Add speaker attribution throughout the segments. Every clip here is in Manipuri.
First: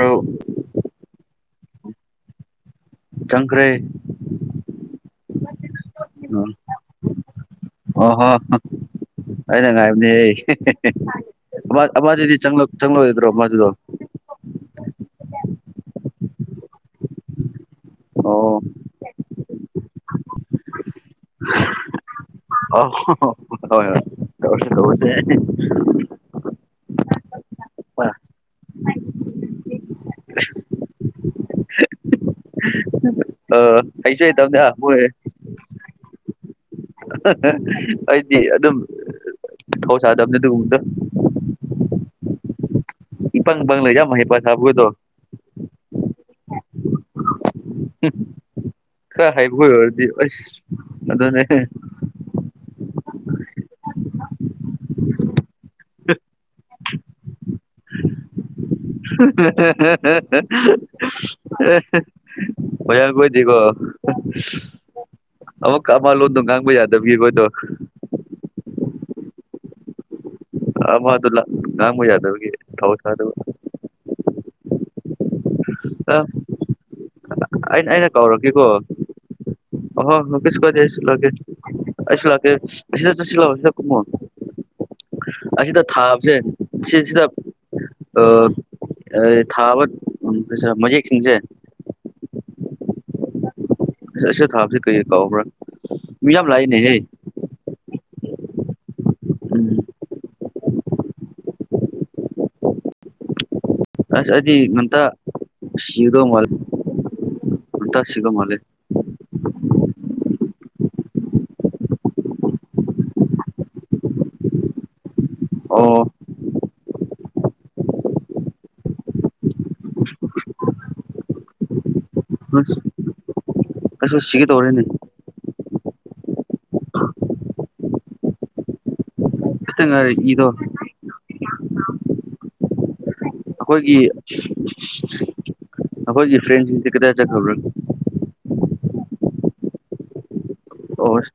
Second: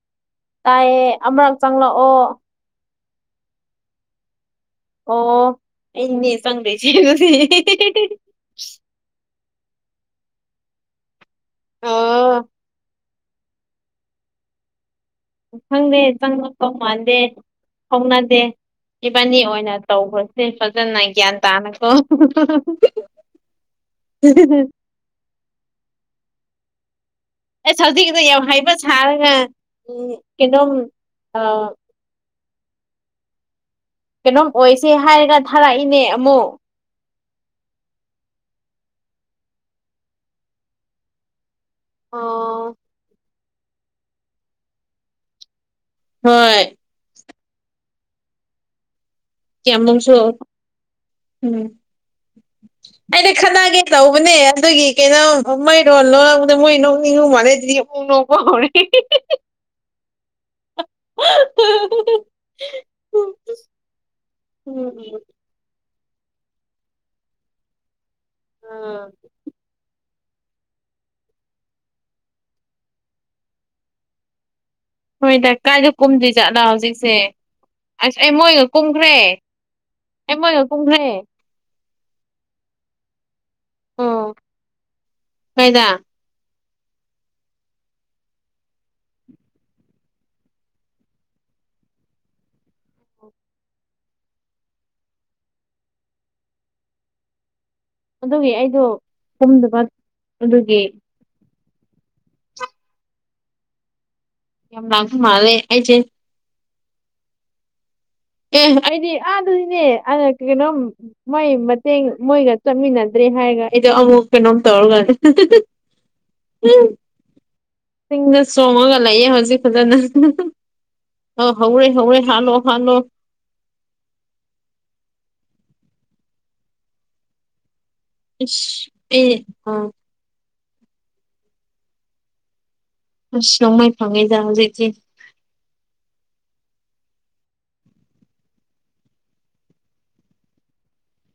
Speaker 1: ꯑꯧ
Speaker 2: ꯇꯥꯏꯌꯦ ꯑꯃꯨꯔꯛ ꯆꯪꯂꯛꯑꯣ꯫
Speaker 1: ꯆꯪꯈ꯭ꯔꯦ꯫
Speaker 2: ꯑꯣ ꯑꯩꯅꯦ
Speaker 1: ꯎꯝ
Speaker 2: ꯆꯪꯗꯔꯤꯁꯦ ꯗꯨꯗꯤ [unintelligible]
Speaker 1: ꯑꯣꯍꯣ ꯑꯩꯅ ꯉꯥꯏꯕꯅꯦ [unintelligible] ꯑꯃ
Speaker 2: ꯑꯣ
Speaker 1: ꯑꯃꯗꯨꯗꯤ ꯆꯪꯂꯛ ꯆꯪꯂꯛꯑꯣꯏꯗ꯭ꯔꯣ ꯃꯥꯗꯨꯕ‌ꯣ?
Speaker 2: ꯈꯪꯗꯦ ꯆꯪꯂꯛꯇꯧ ꯃꯥꯟꯗꯦ ꯐꯥꯎꯅꯗꯦ꯫
Speaker 1: ꯑꯣ
Speaker 2: ꯏꯕꯥꯅꯤ ꯑꯣꯏꯅ ꯇꯧꯔꯁꯦ ꯐꯖꯅꯥꯏ꯫ ꯌꯥꯟ ꯇꯥꯅ ꯀꯣ꯫
Speaker 1: ꯇꯧꯔꯥꯁ‌ꯦ
Speaker 2: ꯑꯦꯁ ꯍꯧꯖꯤꯛꯗ ꯌꯥꯝ ꯍꯩꯕ ꯁꯥꯔꯒ ꯎꯝ ꯀꯩꯅꯣꯝ ꯑꯥ꯫
Speaker 1: ꯑ ꯍꯩ꯫
Speaker 2: ꯀꯩꯅꯣꯝ ꯑꯣꯏꯁꯦ ꯍꯥꯏꯔꯒ ꯊꯥꯔꯛꯏꯅꯦ ꯑꯃꯨꯛ꯫
Speaker 1: ꯑꯩꯗꯤ ꯑꯗꯨꯝ ꯊꯧꯁꯥꯗꯕꯅꯦ ꯑꯗꯨꯒꯨꯝꯕꯗꯨ꯫
Speaker 2: ꯑꯣ꯫
Speaker 1: ꯏꯄꯪ ꯄꯪ ꯂꯩꯖ ꯌꯥꯝ ꯍꯩꯄꯥꯁꯥꯕꯒꯩꯗꯣ꯫
Speaker 2: ꯍꯣꯏ꯫
Speaker 1: ꯈꯔ ꯍꯩꯕꯣꯏ ꯑꯣꯏꯔꯗꯤ
Speaker 2: ꯀꯌꯥꯃꯨꯛꯁꯨ
Speaker 1: ꯑꯁ ꯑꯗꯨꯅꯦ꯫
Speaker 2: ꯑꯩꯗꯤ ꯈꯠꯅꯒꯦ ꯇꯧꯕꯅꯦ ꯑꯗꯨꯒꯤ ꯀꯩꯅꯣ ꯑꯥ ꯃꯣꯢ ꯔꯣꯜ ꯂꯣꯏꯔꯛꯄꯗꯣ ꯃꯣꯏ ꯅꯣꯛꯅꯤꯡꯕ ꯃꯥꯜꯂꯦ ꯑꯗꯨꯒꯤ꯫ ꯑꯩ ꯅꯣꯛꯄ ꯍꯧꯔꯦ꯫ [unintelligible]
Speaker 1: [unintelligible] ꯍꯥꯥ ꯍꯥ ꯍꯥ [unintelligible] ꯃꯌꯥꯜ ꯈꯣꯏꯗꯤꯀꯣ꯫
Speaker 2: ꯎꯝ ꯎꯝ꯫
Speaker 1: ꯀꯥꯃꯟ ꯂꯣꯟꯗꯣ ꯉꯥꯡꯕ ꯌꯥꯗꯕꯒꯤ ꯈꯣꯏꯗꯣ꯫
Speaker 2: ꯑꯥ
Speaker 1: ꯑꯃꯗꯨ ꯂꯥ ꯉꯥꯡꯕ ꯌꯥꯗꯕꯒꯤ ꯊꯧ ꯁꯥꯗꯕ꯫
Speaker 2: ꯍꯣꯏꯗ ꯀꯥꯏꯗ ꯀꯨꯝꯗꯣꯏ ꯖꯥꯠꯂ ꯍꯧꯖꯤꯛꯁꯦ ꯑꯁ ꯑꯩ ꯃꯣꯏꯒ ꯀꯨꯝꯈ꯭ꯔꯦ꯫
Speaker 1: ꯑꯍ
Speaker 2: ꯑꯩ ꯃꯣꯏꯒ
Speaker 1: ꯀꯩꯁꯨ ꯀꯥꯏꯗꯦ ꯑꯩꯁꯨ
Speaker 2: ꯀꯨꯝꯈ꯭ꯔꯦ
Speaker 1: ꯂꯥꯛꯀꯦ ꯑꯩꯁꯨ ꯂꯥꯛꯀꯦ ꯑꯁꯤꯗ ꯆꯠꯁꯤꯂꯥꯎ ꯁꯤꯗ ꯀꯨꯝꯃꯣ
Speaker 2: ꯑꯣ
Speaker 1: ꯑꯁꯤꯗ
Speaker 2: ꯀꯩꯗ
Speaker 1: ꯊꯥꯕꯖꯦ ꯁꯤꯁꯤꯗ ꯑꯥ ꯑꯩ ꯊꯥꯕ ꯎꯝ ꯄꯩꯁꯥ ꯃꯌꯦꯛꯁꯤꯡꯖꯦ ꯑꯁ ꯑꯁꯤꯗ ꯊꯥꯕꯖꯦ ꯀꯩ ꯀꯥꯎꯕ꯭ꯔꯥ ꯃꯤ ꯌꯥꯝ ꯂꯥꯛꯏꯅꯦꯍꯦ
Speaker 2: ꯑꯗꯨꯒꯤ ꯑꯩꯗꯣ
Speaker 1: ꯎꯝ
Speaker 2: ꯇꯨꯝꯗꯕ ꯑꯗꯨꯒꯤ
Speaker 1: ꯑꯁ ꯑꯩꯗꯤ
Speaker 2: ꯌꯥꯝ
Speaker 1: ꯉꯟꯇꯥ
Speaker 2: ꯂꯥꯡꯕ ꯃꯥꯜꯂꯦ ꯑꯩꯁꯦ
Speaker 1: ꯁꯤꯒꯗꯧ ꯃꯥꯜ ꯉꯟꯇꯥ ꯁꯤꯗꯧ ꯃꯥꯜꯂꯦ
Speaker 2: ꯑꯦ ꯑꯩꯗꯤ ꯑꯗꯨꯗꯤꯅꯦ ꯑꯥ ꯀꯩꯅꯣꯝ ꯃꯣꯏ ꯃꯇꯦꯡ ꯃꯣꯏꯒ ꯆꯠꯃꯤꯟꯅꯗ꯭ꯔꯤ ꯍꯥꯏꯒ ꯑꯩꯗꯣ ꯑꯃꯨꯛ ꯀꯩꯅꯣꯝ ꯇꯧꯔꯒ [unintelligible]
Speaker 1: ꯑꯣ
Speaker 2: [unintelligible] ꯆꯤꯡꯗ ꯆꯣꯡꯉꯒ ꯂꯩꯌꯦ ꯍꯧꯖꯤꯛ ꯐꯖꯅ ꯑꯣ ꯍꯧꯔꯦ ꯍꯧꯔꯦ ꯍꯥꯠꯂꯣ ꯍꯥꯠꯂꯣ
Speaker 1: ꯑꯩꯁꯨ ꯁꯤꯒꯗꯣꯔꯦꯅꯦ
Speaker 2: ꯏꯁ ꯑꯩ
Speaker 1: ꯈꯤꯠꯇ
Speaker 2: ꯑꯥ
Speaker 1: ꯉꯥꯏꯔꯦ ꯏꯗꯣ
Speaker 2: ꯑꯁ ꯅꯣꯡꯃꯩ
Speaker 1: ꯑꯈꯣꯏꯒꯤ-
Speaker 2: ꯐꯪꯉꯤꯗ ꯍꯧꯖꯤꯛꯇꯤ
Speaker 1: ꯑꯈꯣꯏꯒꯤ ꯐ꯭ꯔꯦꯟꯁꯤꯡꯖꯦ ꯀꯗꯥꯏ ꯆꯠꯈ꯭ꯔꯕ꯭ꯔꯥ? ꯑꯣꯁ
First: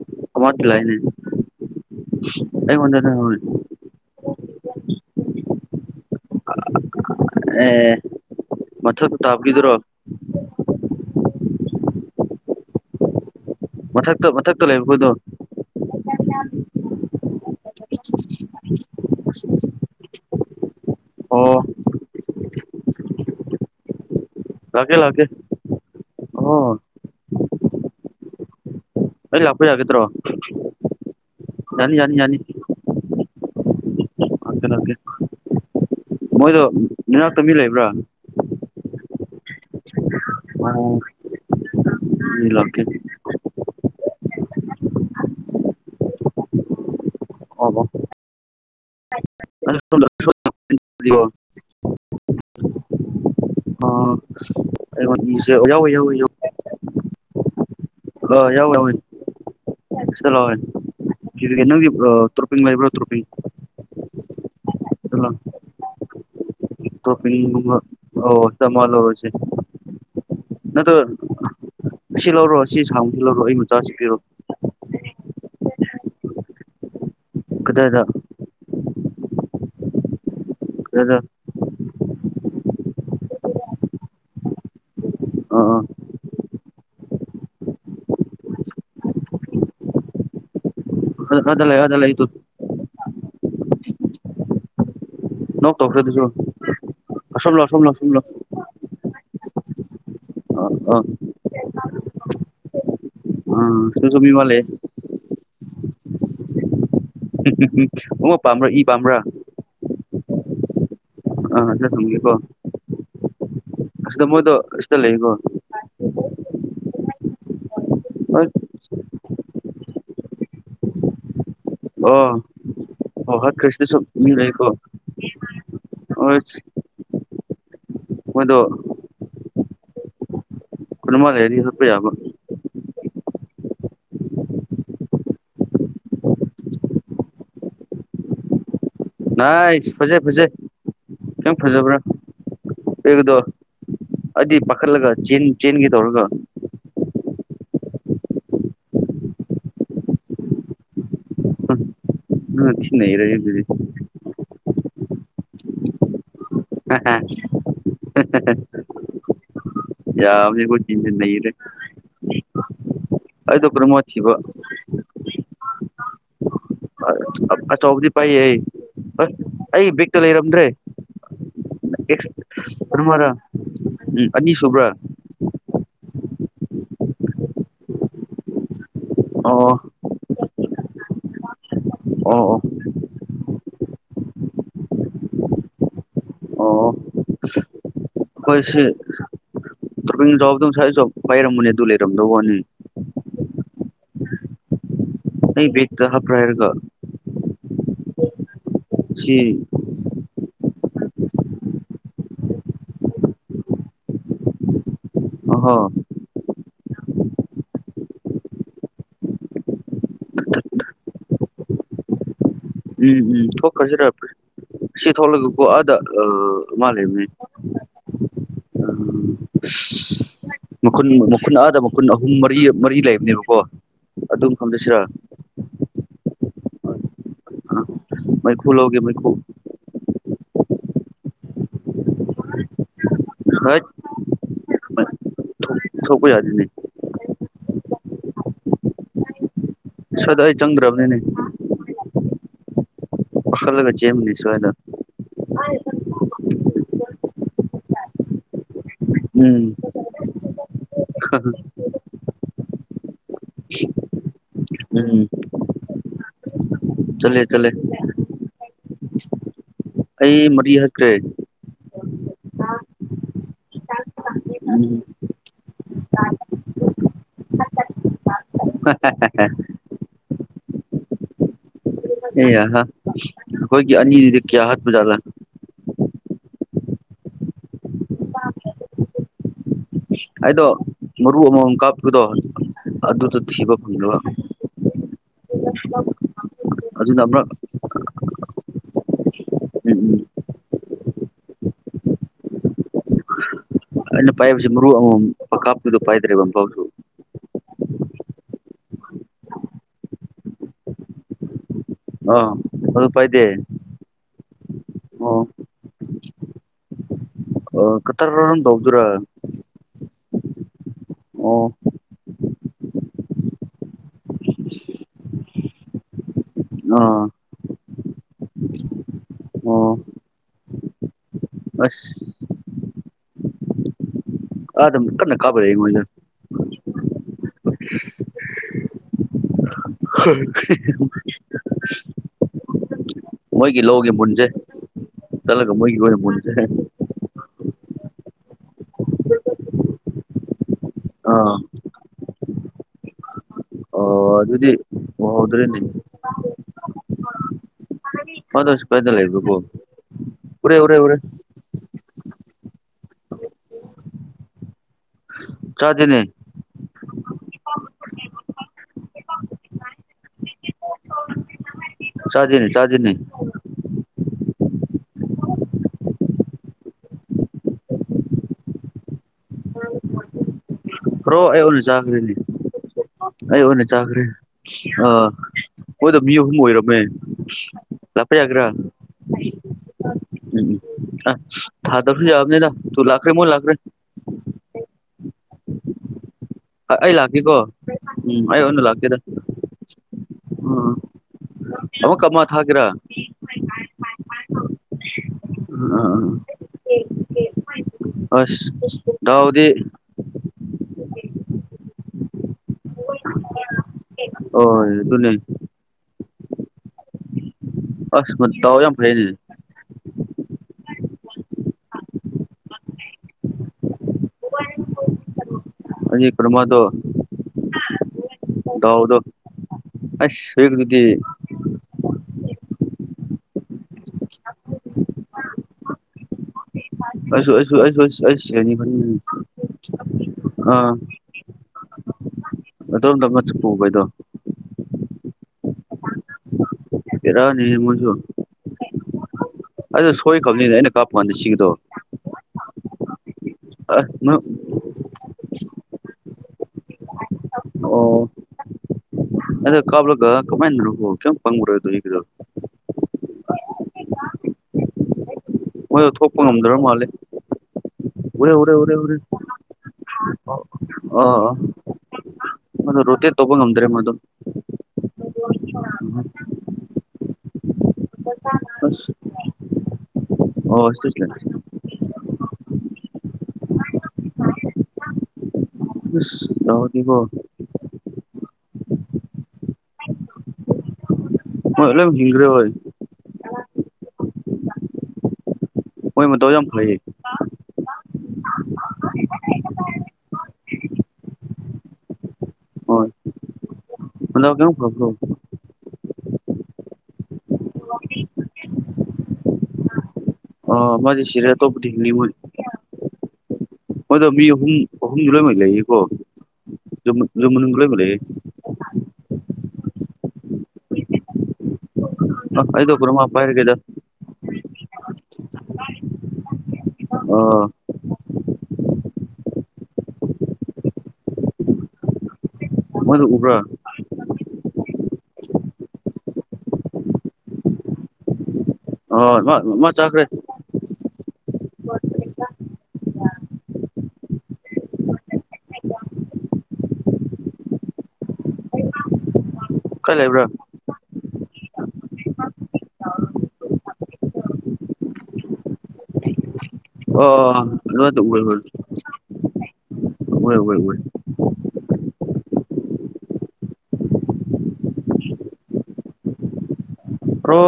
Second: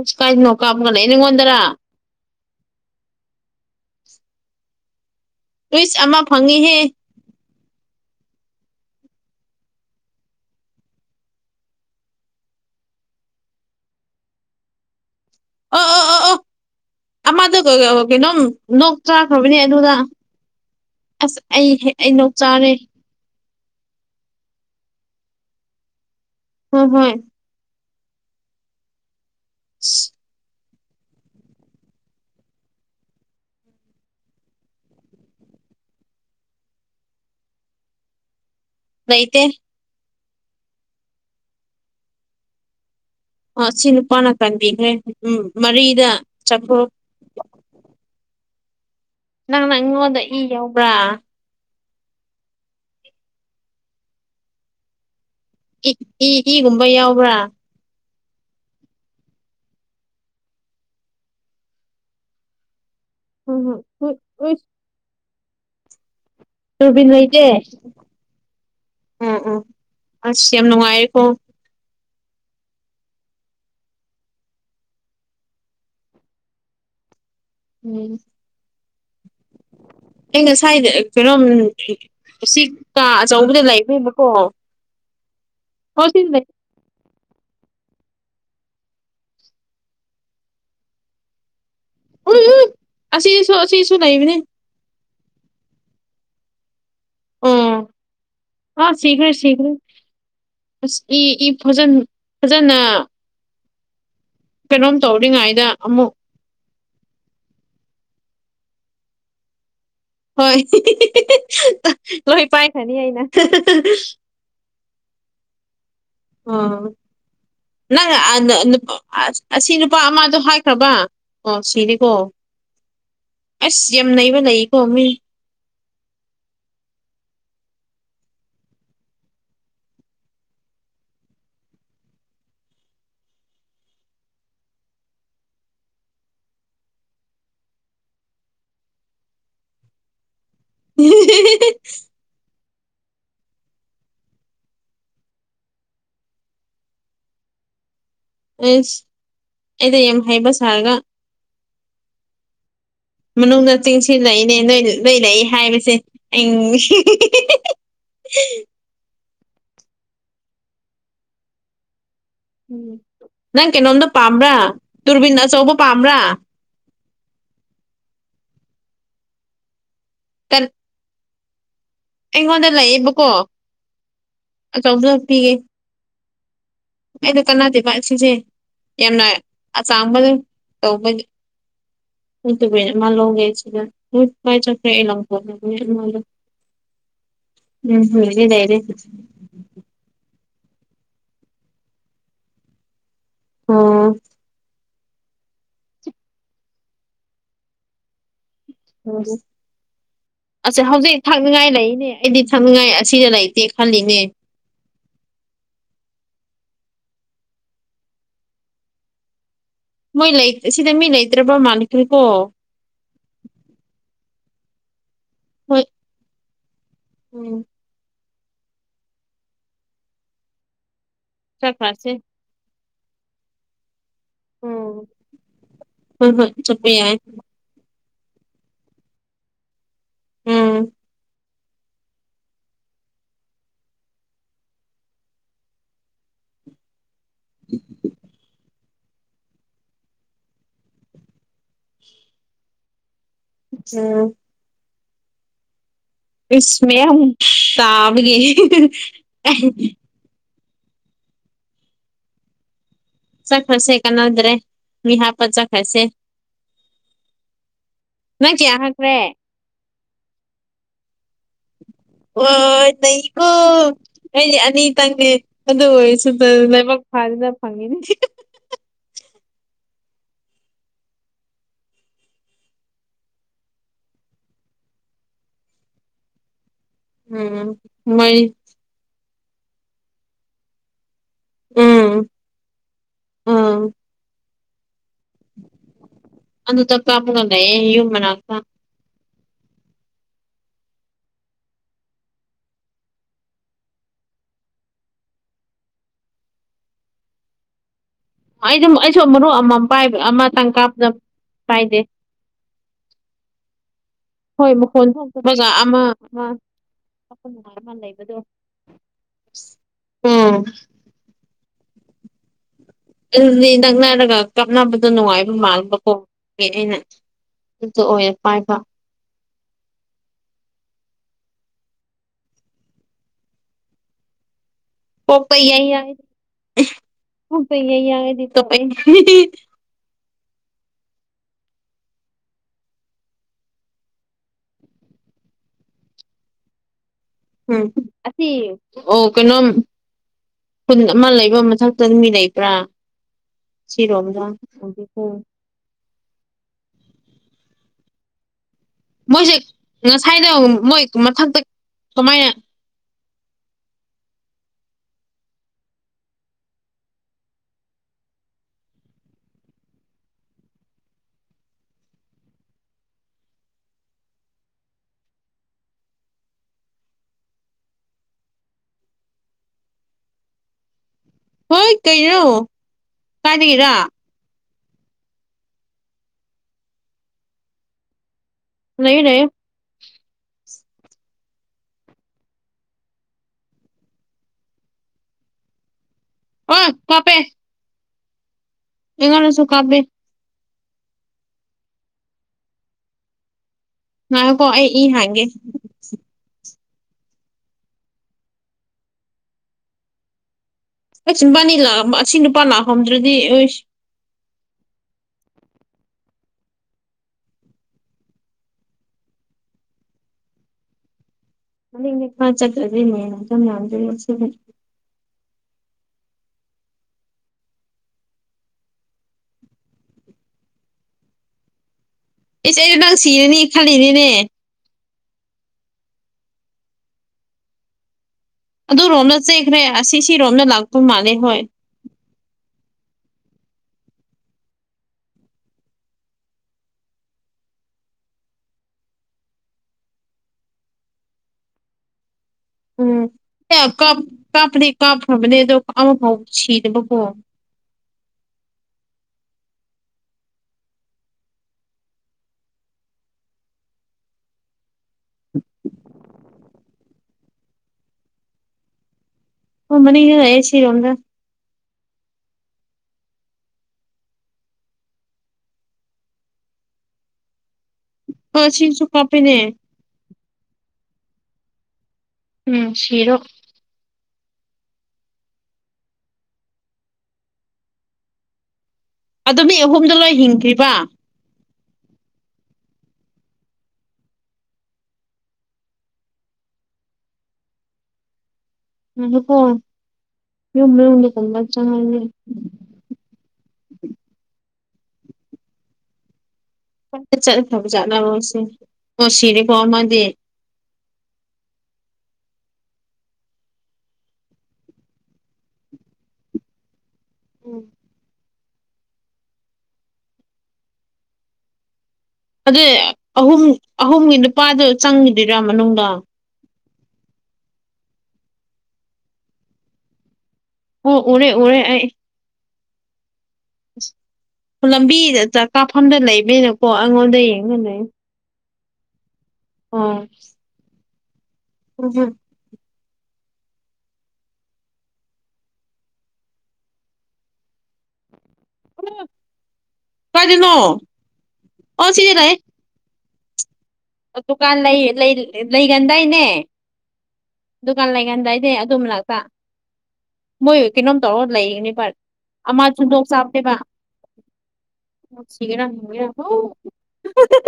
Speaker 2: ꯑꯁ ꯀꯥꯏꯗꯅꯣ ꯀꯥꯞꯄꯒ ꯂꯩꯌꯦ ꯅꯉꯣꯟꯗꯔꯥ
Speaker 1: ꯑꯩꯉꯣꯟꯗꯅꯦ ꯍꯣꯢ
Speaker 2: ꯎꯏꯁ ꯑꯃ ꯐꯪꯉꯤꯍꯦ
Speaker 1: ꯑꯦ ꯃꯊꯨꯟ ꯇꯥꯕꯒꯤꯗꯨꯔꯣ? ꯃꯊꯛꯇ ꯃꯊꯛꯇ ꯂꯩꯕ ꯈꯣꯢꯗꯣ [unintelligible]
Speaker 2: ꯑꯃꯗꯨꯒ ꯑꯥ ꯀꯩꯅꯣꯝ ꯅꯣꯛ ꯆꯥꯈ꯭ꯔꯕꯅꯦ ꯑꯗꯨꯗ ꯑꯁ
Speaker 1: ꯑꯣ
Speaker 2: ꯑꯩ ꯍꯦ ꯑꯩ ꯅꯣꯛ ꯆꯥꯔꯦ
Speaker 1: ꯂꯥꯛꯀꯦ ꯂꯥꯛꯀꯦ ꯑꯣ
Speaker 2: ꯍꯣ ꯍꯣꯏ
Speaker 1: ꯑꯩ ꯂꯥꯛꯄ ꯌꯥꯒꯤꯗ꯭ꯔꯣ
Speaker 2: ꯑꯁ
Speaker 1: ꯌꯥꯅꯤ ꯌꯥꯅꯤ ꯌꯥꯅꯤ ꯂꯥꯛꯀꯦ ꯂꯥꯛꯀꯦ ꯃꯣꯏꯗꯣ ꯅꯅꯥꯛꯇ ꯃꯤ ꯂꯩꯕ꯭ꯔꯥ?
Speaker 2: ꯂꯩꯇꯦ
Speaker 1: [unintelligible] ꯑꯩ ꯂꯥꯛꯀꯦ
Speaker 2: ꯑꯥ ꯁꯤ ꯅꯨꯄꯥꯅ ꯀꯟꯕꯤꯈ꯭ꯔꯦ ꯎꯝ ꯃꯔꯤꯗ ꯆꯐꯨ
Speaker 1: [unintelligible]
Speaker 2: ꯅꯪ
Speaker 1: ꯑꯩꯉꯣꯟꯗ
Speaker 2: ꯅꯉꯣꯟꯗ ꯏ ꯌꯥꯎꯕ꯭ꯔꯥ?
Speaker 1: ꯑꯥ [inaudible] [unintelligible]
Speaker 2: ꯏꯛ ꯏ ꯏꯒꯨꯝꯕ ꯌꯥꯎꯕ꯭ꯔꯥ
Speaker 1: ꯑꯥ ꯌꯥꯎꯋꯤ ꯌꯥꯎꯋꯤ [unintelligible] ꯅꯪꯒꯤ ꯑꯥ ꯇ꯭ꯔꯣꯄꯤꯡ ꯂꯩꯕ꯭ꯔꯣ ꯇ꯭ꯔꯣꯄꯤꯡ
Speaker 2: [unintelligible]
Speaker 1: [unintelligible]
Speaker 2: ꯇꯨꯔꯕꯤꯟ ꯂꯩꯇꯦ
Speaker 1: ꯇ꯭ꯔꯣꯄꯤꯡꯒꯨꯝꯕ ꯑꯣꯠꯁ ꯑꯃ ꯂꯧꯔꯁꯤ
Speaker 2: ꯎꯝ ꯎꯝ ꯑꯁ ꯌꯥꯝ
Speaker 1: ꯅꯠꯇ꯭ꯔꯥꯒ
Speaker 2: ꯅꯨꯡꯉꯥꯏꯔꯦꯀꯣ
Speaker 1: ꯁꯤ ꯂꯧꯔꯣ ꯑꯁꯤ ꯁꯥꯡꯕꯖꯤ ꯂꯧꯔꯣ ꯑꯩ ꯃꯆꯥꯁꯤ ꯄꯤꯔꯣ ꯀꯗꯥꯏꯗꯥ
Speaker 2: ꯎꯝ ꯑꯩ ꯉꯁꯥꯏꯗ
Speaker 1: ꯀꯗꯥꯏꯗ
Speaker 2: ꯀꯩꯔꯣꯝ ꯁꯤ ꯀꯥ ꯑꯆꯧꯕꯗ ꯂꯩꯈ꯭ꯔꯦꯕꯀꯣ
Speaker 1: ꯑꯥ
Speaker 2: ꯍꯣ ꯁꯤꯗ ꯂꯩ
Speaker 1: ꯈꯔ ꯑꯥꯗ ꯂꯩ ꯑꯥꯗ ꯂꯩ ꯇꯨ
Speaker 2: ꯎꯝ ꯎꯝ ꯑꯁꯤꯁꯨ ꯑꯁꯤꯁꯨ ꯂꯩꯕꯅꯦ
Speaker 1: ꯅꯣꯛ ꯇꯧꯈ꯭ꯔꯦ ꯑꯗꯨꯁꯨ ꯑꯁꯣꯝ
Speaker 2: ꯑꯣ
Speaker 1: ꯂꯥꯎ ꯁꯣꯝ ꯂꯥꯎ ꯁꯣꯝ ꯂꯥꯎ
Speaker 2: ꯑꯥ ꯁꯤꯈ꯭ꯔꯦ ꯁꯤꯈ꯭ꯔꯦ
Speaker 1: ꯑꯥ
Speaker 2: ꯑꯁ
Speaker 1: ꯑꯥ
Speaker 2: ꯏ ꯏ ꯐꯥꯖꯟ ꯐꯖꯅꯥ
Speaker 1: ꯎꯝ ꯁꯤꯗꯥꯁꯨ ꯃꯤ ꯃꯥ ꯂꯩ
Speaker 2: ꯅꯣꯝ ꯇꯧꯔꯤꯉꯩꯗ ꯑꯃꯨꯛ
Speaker 1: ꯑꯣꯉꯛ ꯄꯥꯝꯕꯔꯥ ꯏ ꯄꯥꯝꯕꯔꯥ
Speaker 2: ꯍꯣꯏ
Speaker 1: ꯑꯥ ꯑꯗꯨꯗ ꯊꯝꯒꯦꯀꯣ
Speaker 2: ꯌꯥꯅꯤ ꯑꯩꯅ
Speaker 1: ꯑꯁꯤꯗ ꯃꯣꯏꯗꯣ ꯑꯁꯤꯗ ꯂꯩꯒꯣ
Speaker 2: ꯑꯣ ꯅꯪ ꯑꯥꯅ ꯅꯨꯞ ꯑꯁꯤ ꯅꯨꯄꯥ ꯑꯃꯗꯣ ꯍꯥꯏꯈ꯭ꯔꯥꯕ ꯑꯣ ꯁꯤꯔꯦꯀꯣ
Speaker 1: ꯑꯣ ꯑꯣ ꯍꯥꯠꯈ꯭ꯔꯦ
Speaker 2: ꯑꯁ ꯌꯥꯝ ꯅꯩꯕ ꯂꯩꯌꯦꯀꯣ ꯃꯤ
Speaker 1: ꯑꯣꯏꯠꯁ ꯃꯣꯏꯗꯣ ꯀꯩꯅꯣꯝꯃꯥ ꯂꯩꯔꯗꯤ ꯍꯨꯠꯄ ꯌꯥꯕ ꯅꯥꯏꯁ ꯐꯖꯩ ꯐꯖꯩ ꯇꯪ ꯐꯖꯕ꯭ꯔꯥ ꯑꯦꯒꯥꯗꯣ ꯑꯩꯗꯤ ꯄꯥꯈꯠꯂꯒ ꯆꯦꯟ ꯆꯦꯟꯒꯦ ꯇꯧꯔꯒ
Speaker 2: ꯏꯁ ꯑꯩꯗꯤ ꯌꯥꯝ ꯍꯩꯕ ꯁꯥꯔꯒ
Speaker 1: ꯅꯪꯅ ꯊꯤ ꯅꯩꯔꯦ ꯑꯗꯨꯗꯤ
Speaker 2: ꯃꯅꯨꯡꯗ ꯆꯤꯡꯁꯤꯜꯂꯛꯏꯅꯦ ꯅꯣꯏ ꯅꯣꯏ ꯂꯩ ꯍꯥꯏꯕꯁꯦ [unintelligible]
Speaker 1: ꯌꯥꯕꯅꯦ ꯈꯣꯏ ꯇꯤꯝ ꯖꯦ ꯅꯩꯔꯦ
Speaker 2: ꯎꯝ
Speaker 1: ꯑꯩꯗꯣ
Speaker 2: ꯅꯪ
Speaker 1: ꯀꯩꯅꯣꯃ
Speaker 2: ꯀꯩꯅꯣꯝꯗꯣ
Speaker 1: ꯊꯤꯕ
Speaker 2: ꯄꯥꯝꯕ꯭ꯔꯥ ꯇꯨꯔꯕꯤꯟ ꯑꯆꯧꯕ ꯄꯥꯝꯕ꯭ꯔꯥ
Speaker 1: ꯑꯆꯧꯕꯗꯤ ꯄꯥꯏꯌꯦ ꯑꯩ ꯑꯦ ꯑꯩ ꯕꯦꯛꯇꯥ ꯂꯩꯔꯝꯗ꯭ꯔꯦ
Speaker 2: ꯇꯟ-
Speaker 1: ꯑꯦꯛꯁ
Speaker 2: ꯑꯩꯉꯣꯟꯗ ꯂꯩꯌꯦꯕꯀꯣ
Speaker 1: ꯀꯩꯅꯣꯃꯔꯥ ꯎꯝ ꯑꯅꯤ ꯁꯨꯕ꯭ꯔꯥ
Speaker 2: ꯑꯆꯧꯕꯗꯣ ꯄꯤꯒꯦ ꯑꯩꯗ ꯀꯅꯥꯗꯦꯕ ꯑꯁꯤꯁꯦ ꯌꯥꯝꯅ
Speaker 1: ꯑꯣ
Speaker 2: ꯑꯆꯥꯡꯕꯒꯩ ꯇꯧꯕꯒꯤ
Speaker 1: ꯑꯣ ꯑꯣ
Speaker 2: [unintelligible] ꯑꯃ ꯂꯧꯒꯦ ꯁꯤꯖꯟ ꯍꯨꯠ ꯄꯥꯏ ꯆꯠꯈ꯭ꯔꯦ ꯑꯩ ꯂꯪꯊꯣꯛꯈ꯭ꯔꯥꯕꯅꯦ ꯑꯃꯗꯣ ꯎꯝ ꯂꯩꯔꯦ
Speaker 1: ꯑꯈꯣꯏ
Speaker 2: ꯂꯩꯔꯦ
Speaker 1: ꯁꯤ ꯇ꯭ꯔꯣꯕꯤꯟꯖꯥꯎꯕꯗꯣ ꯉꯁꯥꯏ ꯖꯣꯕ ꯄꯥꯏꯔꯝꯕꯅꯤ ꯑꯗꯨ ꯂꯩꯔꯝꯗꯕ ꯋꯥꯅꯤ
Speaker 2: ꯑꯣ
Speaker 1: ꯑꯩ ꯕꯦꯛꯇꯥ ꯍꯥꯞꯄ꯭ꯔꯥ ꯍꯥꯏꯔꯒ ꯁꯤ
Speaker 2: [unintelligible] ꯑꯁ ꯍꯧꯖꯤꯛ ꯊꯛꯅꯤꯡꯉꯥꯏ ꯂꯩꯔꯤꯅꯦ ꯑꯩꯗꯤ ꯊꯛꯅꯤꯡꯉꯥꯏ ꯑꯁꯤꯗ ꯂꯩꯇꯦ ꯈꯜꯂꯤꯅꯦ
Speaker 1: ꯑ ꯍꯣ
Speaker 2: ꯃꯣꯏ ꯂꯩ ꯁꯤꯗ ꯃꯤ ꯂꯩꯇ꯭ꯔꯕ ꯃꯥꯟꯈꯔ꯭ꯦꯀꯣ
Speaker 1: ꯎꯝ ꯎꯝ ꯊꯣꯛꯈ꯭ꯔꯁꯤꯔ ꯁꯤ ꯊꯣꯛꯂꯒꯀꯣ
Speaker 2: ꯍꯣꯏ
Speaker 1: ꯑꯥꯗ ꯑ ꯃꯥꯂꯩꯕꯅꯦ꯫
Speaker 2: ꯎꯝ
Speaker 1: ꯃꯈꯨꯟ ꯃꯈꯨꯟ ꯑꯥꯗ ꯃꯈꯨꯟ
Speaker 2: ꯆꯠꯈ꯭ꯔꯁꯦ
Speaker 1: ꯑꯍꯨꯝ ꯃꯔꯤ ꯃꯔꯤ ꯂꯩꯕꯅꯦꯕꯀꯣ ꯑꯗꯨꯝ ꯐꯝꯗꯁꯤꯔꯥ
Speaker 2: ꯎꯝ ꯍꯣꯏ ꯍꯣꯏ ꯆꯠꯄ ꯌꯥꯏ
Speaker 1: ꯃꯩꯈꯨ ꯂꯧꯒꯦ ꯃꯩꯈꯨ
Speaker 2: ꯎꯝ
Speaker 1: ꯍꯥꯏꯠ ꯁꯣꯛꯄ ꯌꯥꯖꯤꯅꯤ
Speaker 2: [inaudible]
Speaker 1: ꯁꯗꯥ ꯑꯩ ꯆꯪꯗꯔꯕꯅꯤꯅꯦ ꯈꯟꯂꯒ ꯆꯟꯒꯤ
Speaker 2: ꯎꯝ
Speaker 1: ꯁꯥꯏꯗ
Speaker 2: ꯏꯁ ꯃꯌꯥꯝ ꯇꯥꯕꯒꯤ
Speaker 1: ꯎꯝ [unintelligible]
Speaker 2: ꯆꯠꯈꯔꯁꯦ ꯀꯥꯅꯗ꯭ꯔꯦ ꯃꯤ ꯍꯥꯥꯞꯄ ꯆꯠꯈꯔꯁꯦ꯫
Speaker 1: ꯆꯟꯂꯦ ꯆꯟꯂꯦ
Speaker 2: ꯅꯪ ꯆꯤꯌꯥ ꯍꯛꯈ꯭ꯔꯦ?
Speaker 1: ꯑꯩ ꯃꯔꯤ ꯍꯠꯈ꯭ꯔꯦ꯫
Speaker 2: ꯑꯣ ꯅꯩꯀꯣ ꯑꯩꯗꯤ ꯑꯅꯤ
Speaker 1: ꯎꯝ
Speaker 2: ꯇꯪꯅꯦ ꯑꯗꯨ ꯑꯣꯏꯔꯁꯨ ꯕ ꯂꯥꯏꯕꯛ ꯐꯥꯗꯅ ꯐꯪꯉꯤꯅꯤ꯫
Speaker 1: [unintelligible] ꯑꯦ ꯍ ꯑꯩꯈꯣꯏꯒꯤ ꯑꯅꯤꯗꯨꯗꯤ ꯀꯌꯥ ꯍꯥꯠꯄꯖꯥꯠꯂ
Speaker 2: ꯎꯝ ꯃꯣꯏ
Speaker 1: ꯑꯩꯗꯣ ꯃꯔꯨ ꯑꯃꯃꯝ
Speaker 2: ꯎꯝ
Speaker 1: ꯀꯥꯞꯄꯗꯣ ꯑꯗꯨꯗ ꯊꯤꯕ
Speaker 2: ꯎꯝ
Speaker 1: ꯐꯪꯗ꯭ꯔꯥꯕ [unintelligible]
Speaker 2: ꯑꯗꯨꯗ
Speaker 1: ꯑꯗꯨꯅ
Speaker 2: ꯀꯞꯄ
Speaker 1: ꯑꯃꯛ
Speaker 2: ꯉꯝꯗꯤꯌ‌ꯦ ꯌꯨꯝ ꯃꯅꯥꯛꯇ
Speaker 1: ꯎꯝ ꯎꯝ ꯑꯩꯅ ꯄꯥꯏꯕꯁ‌ꯦ ꯃꯔꯨ ꯑꯃꯃꯝ ꯀꯥꯞꯄꯗ, ꫭꯄꯥꯏꯗ꯭ꯔꯦ ꯑꯃꯨꯛꯐꯥꯎꯁꯨ
Speaker 2: ꯑꯩꯁꯨ ꯑꯩꯁꯨ ꯃꯔꯨꯞ ꯑꯃꯃꯝ ꯄꯥꯏꯕ ꯑꯃꯇꯪ ꯀꯥꯞꯄꯗ ꯄꯥꯏꯗꯦ
Speaker 1: ꯑ ꯑꯗꯨ ꯄꯥꯏꯗꯦ
Speaker 2: ꯍꯣꯏ ꯃꯈꯣꯟ
Speaker 1: ꯑꯣ
Speaker 2: ꯊꯣꯛꯇꯕꯒ ꯑꯃ ꯑꯃ ꯀꯥꯞꯄ
Speaker 1: ꯑꯣ ꯀꯇꯔꯟ ꯇꯧꯗ‌‌ꫭꯏꯔꯥ
Speaker 2: ꯑꫭ
Speaker 1: ꯑꯣ
Speaker 2: ꯑꯗꯨꯗꯤ ꯅꯛꯅꯔꯒ ꯀꯥꯞꯅꯕꯗꯣ ꯅꯨꯡꯉꯥꯏꯕ ꯃꯟꯕꯀꯣ ꯃꯩꯇꯩꯅ
Speaker 1: ꯑꯥ
Speaker 2: ꯑꯣꯏꯌꯦ ꯄꯥꯏ ꯕ
Speaker 1: ꯑꯣ ꯑꯁ ꯑ ꯑꯗꯨꯝ
Speaker 2: ꯄꯣꯛꯄ ꯌꯥꯏ ꯌꯥꯏ ꯄꯣꯛꯄ ꯌꯥꯏ ꯌꯥꯏꯔꯗꯤ ꯇꯣꯛꯄ ꯌꯥꯏ
Speaker 1: [unintelligible] ꯃꯣꯏꯒꯤ ꯂꯧꯒꯤ ꯃꯨꯟꯁꯦ ꯆꯠꯂꯒ ꯃꯣꯏꯒꯤ ꯃꯨꯟꯁꯦ
Speaker 2: ꯎꯝ ꯑꯁꯤꯁꯤ ꯑꯣ ꯀꯩꯅꯣ ꯈꯨꯟ ꯑꯃ
Speaker 1: ꯑꯥ
Speaker 2: ꯂꯩꯕ ꯃꯊꯛꯇ ꯃꯤ ꯂꯩꯕ꯭ꯔꯥ
Speaker 1: ꯑꯣ
Speaker 2: ꯁꯤꯔꯣꯝꯗ
Speaker 1: ꯑꯗꯨꯗꯤ [unintelligible] [unintelligible]
Speaker 2: ꯃꯣꯏꯁꯦ ꯉꯁꯥꯏꯗꯣ
Speaker 1: ꯎꯔꯦ ꯎꯔꯦ
Speaker 2: ꯃꯣꯏ
Speaker 1: ꯎꯔꯦ
Speaker 2: ꯃꯊꯛꯇ ꯀꯃꯥꯏꯅ
Speaker 1: ꯆꯥꯖꯤꯅꯦ ꯆꯖꯤꯅꯦ ꯆꯖꯤꯅꯦ ꯕꯔꯣ ꯑꯩ ꯑꯣꯏꯅ
Speaker 2: ꯍꯣꯏ
Speaker 1: ꯆꯥꯈꯔ꯭ꯦꯅꯦ
Speaker 2: ꯀꯩꯅꯣ
Speaker 1: ꯑꯩ ꯑꯣꯏꯅ
Speaker 2: ꯀꯥꯏꯗꯒꯤꯔ
Speaker 1: ꯆꯥꯈꯔ꯭ꯦ ꯑꯥ ꯃꯣꯏꯗꯣ ꯃꯤ ꯑꯍꯨꯝ ꯑꯣꯏꯔꯝꯃꯦ ꯂꯥꯛꯄ ꯌꯥꯒꯦꯔ
Speaker 2: [inaudible]
Speaker 1: ꯑꯥ ꯊꯗꯕꯁꯨ ꯌꯥꯕꯅꯤꯅ ꯇꯨ ꯂꯥꯛꯈꯔꯦ ꯃꯣꯏ ꯂꯥꯛꯈꯔꯦ
Speaker 2: ꯍꯣꯏ
Speaker 1: ꯑꯩ
Speaker 2: ꯀꯥꯞꯄꯦ
Speaker 1: ꯂꯥꯛꯀꯦꯀꯣ ꯎꯝ ꯑꯩ ꯑꯣꯏꯅ ꯂꯥꯛꯀꯦ
Speaker 2: [unintelligible]
Speaker 1: ꯑꯃꯨꯛꯀꯥ ꯑꯃ ꯊꯥꯒꯦꯔꯥ
Speaker 2: ꯉꯥꯏꯈꯣꯀꯣ ꯑꯩ ꯏ ꯍꯥꯟꯒꯦ
Speaker 1: [unintelligible] ꯑꯁ ꯗꯥꯎꯗꯤ
Speaker 2: [unintelligible]
Speaker 1: ꯑꯣꯏ ꯑꯗꯨꯅꯦ ꯑꯁ ꯃꯥ ꯗꯥꯎ ꯌꯥꯝ ꯐꯩꯅꯦ
Speaker 2: [unintelligible]
Speaker 1: ꯑꯩꯒꯤ ꯀꯩꯅꯣꯝꯃꯗꯣ ꯗꯥꯎꯗꯣ ꯑꯁ ꯍꯧꯖꯤꯛꯀꯤꯗꯨꯗꯤ
Speaker 2: ꯏꯁ ꯑꯩꯗꯨ ꯅꯪ ꯁꯤꯔꯅꯤ ꯈꯜꯂꯤꯅꯤꯅꯦ
Speaker 1: ꯑꯩꯁꯨ ꯑꯩꯁꯨ ꯑꯩ ꯁꯤꯔꯥꯅꯤ
Speaker 2: ꯑꯗꯨꯔꯣꯝꯗ ꯆꯦꯟꯈ꯭ꯔꯦ ꯑꯁꯤ
Speaker 1: ꯈꯟꯕꯅꯤ
Speaker 2: ꯁꯤꯔꯣꯝꯗ
Speaker 1: ꯑꯥ
Speaker 2: ꯂꯥꯛꯄ ꯍꯣꯏ
Speaker 1: ꯑꯗꯣꯝꯗ ꯑꯃꯁꯨ ꯄꯨꯕꯩꯗꯣ ꯕꯦꯔꯥꯅꯤꯍꯦ ꯃꯣꯏꯁꯨ ꯑꯗꯨ ꯁꯣꯏꯈꯕꯅꯤꯅꯦ ꯑꯩꯅ ꯀꯥꯞꯄꯀꯥꯟꯗ ꯁꯤꯒꯤꯗꯣ
Speaker 2: ꯎꯝ
Speaker 1: ꯑꯁ ꯅꯪ
Speaker 2: ꯀꯥꯞꯄꯗꯤ ꯀꯥꯞꯈ꯭ꯔꯕꯅꯦ ꯑꯗꯣ ꯑꯃꯐꯥꯎ ꯁꯤꯗꯕꯀꯣ
Speaker 1: ꯑꯗꯨ ꯀꯥꯞꯂꯒ [unintelligible] ꯃꯣꯏꯗꯣ ꯊꯣꯛꯄ ꯉꯝꯗ꯭ꯔ ꯃꯥꯜꯂꯦ ꯎꯔꯦ ꯎꯔꯦ ꯎꯔꯦ ꯎꯔꯦ
Speaker 2: ꯍꯣꯏ ꯃꯅꯤꯡꯗ ꯂꯩꯌꯦ ꯁꯤ
Speaker 1: ꯑꯥ ꯑꯥ ꯃꯗꯨ ꯔꯣꯇꯦꯠ ꯇꯧꯕ ꯉꯝꯗ꯭ꯔꯦ ꯃꯗꯨ [unintelligible]
Speaker 2: ꯉꯁꯤꯁꯨ
Speaker 1: ꯑꯁ
Speaker 2: ꯀꯥꯞꯄꯤꯅꯦ
Speaker 1: [unintelligible]
Speaker 2: ꯎꯝ ꯁꯤꯔꯣ
Speaker 1: ꯎꯁ ꯗꯥꯎꯗꯤꯀꯣ
Speaker 2: ꯑꯗꯣ ꯃꯤ ꯑꯍꯨꯝꯗꯣ ꯂꯣꯏ ꯍꯤꯡꯈꯔ꯭ꯤꯕ
Speaker 1: ꯍꯣꯏ ꯂꯣꯏꯝ ꯍꯤꯡꯒ꯭ꯔꯦ ꯍꯣꯏ ꯃꯣꯏ ꯃꯗꯥꯎ ꯌꯥꯝ ꯐꯩꯌꯦ
Speaker 2: ꯉꯥꯏꯌꯨꯀꯣ ꯌꯨꯝ ꯃꯅꯨꯡꯗꯒꯨꯝꯕ ꯆꯡꯉꯒꯦ
Speaker 1: ꯍꯟꯗꯛ ꯀꯌꯥꯃꯨꯛ ꯐꯕꯔꯣ
Speaker 2: ꯆꯠꯂꯦ ꯆꯠꯂꯥ ꯐꯕꯖꯥꯠꯂꯥꯕꯥ ꯃꯁꯦ ꯁꯤꯔꯦꯀꯣ ꯑꯃꯗꯤ
Speaker 1: ꯑꯃꯗꯤ ꯁꯤꯔꯦ ꯑꯇꯣꯞꯄꯗꯤ ꯍꯤꯡꯂꯤ ꯃꯣꯏ ꯃꯣꯏꯗꯣ ꯃꯤ ꯑꯍꯨꯝ ꯑꯍꯨꯝ ꯂꯣꯏꯅꯃꯛ ꯂꯩꯌꯦꯀꯣ ꯌꯨꯝ ꯃꯅꯨꯡꯗ ꯂꯣꯏꯅꯃꯛ ꯂꯩꯌꯦ
Speaker 2: ꯑꯗꯨ
Speaker 1: ꯑꯩꯗꯣ ꯀꯩꯅꯣꯝꯃ
Speaker 2: ꯑꯍꯨꯝ
Speaker 1: ꯄꯥꯏꯔꯒꯦꯗ
Speaker 2: ꯑꯍꯨꯝꯒꯤ ꯅꯨꯄꯥꯗꯣ ꯆꯪꯒꯤꯗꯣꯏꯔ ꯃꯅꯨꯡꯗ
Speaker 1: ꯑꯣ
Speaker 2: ꯑꯣ ꯎꯔꯦ ꯎꯔꯦ ꯑꯩ
Speaker 1: ꯑꯃꯗꯨ ꯎꯕ꯭ꯔꯥ
Speaker 2: ꯂꯝꯕꯤꯗ ꯑꯗꯥ ꯀꯥꯐꯝꯗ ꯂꯩꯕꯅꯤꯅꯀꯣ ꯑꯉꯣꯟꯗ ꯌꯦꯡꯉ ꯂꯩ
Speaker 1: ꯍꯣꯏ ꯍꯣꯏ ꯃꯥ
Speaker 2: ꯑꯣ
Speaker 1: ꯆꯥꯠꯈꯔꯦ
Speaker 2: ꯎꯝ ꯍꯝ ꯑꯣ
Speaker 1: ꯀꯥꯏ ꯂꯩꯕ꯭ꯔꯥ
Speaker 2: ꯀꯥꯏꯗꯅꯣ ꯑꯣ ꯁꯤꯗ ꯂꯩ ꯗꯨꯀꯥꯟ ꯂꯩ ꯂꯩ ꯂꯩꯒꯟꯗꯥꯏꯅꯦ
Speaker 1: ꯑꯥ
Speaker 2: ꯗꯨꯀꯥꯟ
Speaker 1: ꯑꯗꯨꯋꯥꯏꯗ ꯎꯋꯦ
Speaker 2: ꯂꯩꯀꯥꯟꯗꯥꯏꯅꯦ ꯑꯗꯨ ꯃꯅꯥꯛꯇ
Speaker 1: ꯎꯋꯦ ꯎꯋꯦ
Speaker 2: ꯃꯣꯏ
Speaker 1: ꯎꯋꯦ
Speaker 2: ꯀꯩꯅꯣꯝ ꯇꯧꯔ ꯂꯩꯅꯦꯕ ꯑꯃ ꯁꯨꯗꯣꯛ ꯆꯥꯕꯅꯦꯕ ꯁꯤꯒꯦꯔ ꯍꯤꯡꯒꯦꯔ ꯑꯗꯨꯝ
Speaker 1: ꯄ꯭ꯔꯣ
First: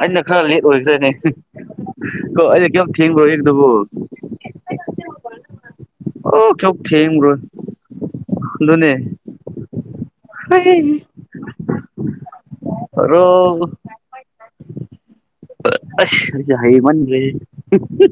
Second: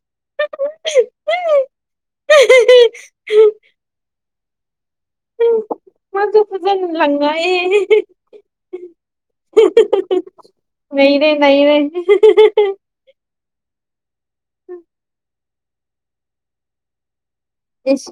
Speaker 1: ꯑꯩꯅ ꯈꯔ ꯂꯦꯠ ꯑꯣꯏꯈ꯭ꯔꯅꯦ ꯀꯣ ꯑꯩꯩꯅ ꯀꯩꯌꯥꯝ ꯊꯦꯡꯈ꯭ꯔꯒꯦ ꯑꯗꯨꯕꯨ
Speaker 2: ꯎꯝ ꯃꯥꯁꯨ
Speaker 1: ꯑꯣ ꯀꯌꯥꯝ
Speaker 2: ꯐꯖꯅ
Speaker 1: ꯊꯦꯡꯕ꯭ꯔꯣ
Speaker 2: ꯂꯡꯉꯛꯏꯌꯦ
Speaker 1: ꯍꯣꯏ
Speaker 2: ꯅꯩꯔꯦ ꯅꯩꯔꯦ
Speaker 1: ꯍꯜꯂꯣ
Speaker 2: ꯎꯝ
Speaker 1: ꯑꯁ ꯑꯩꯖꯦ ꯍꯩꯃꯟꯒꯔꯦ
Speaker 2: ꯏꯁ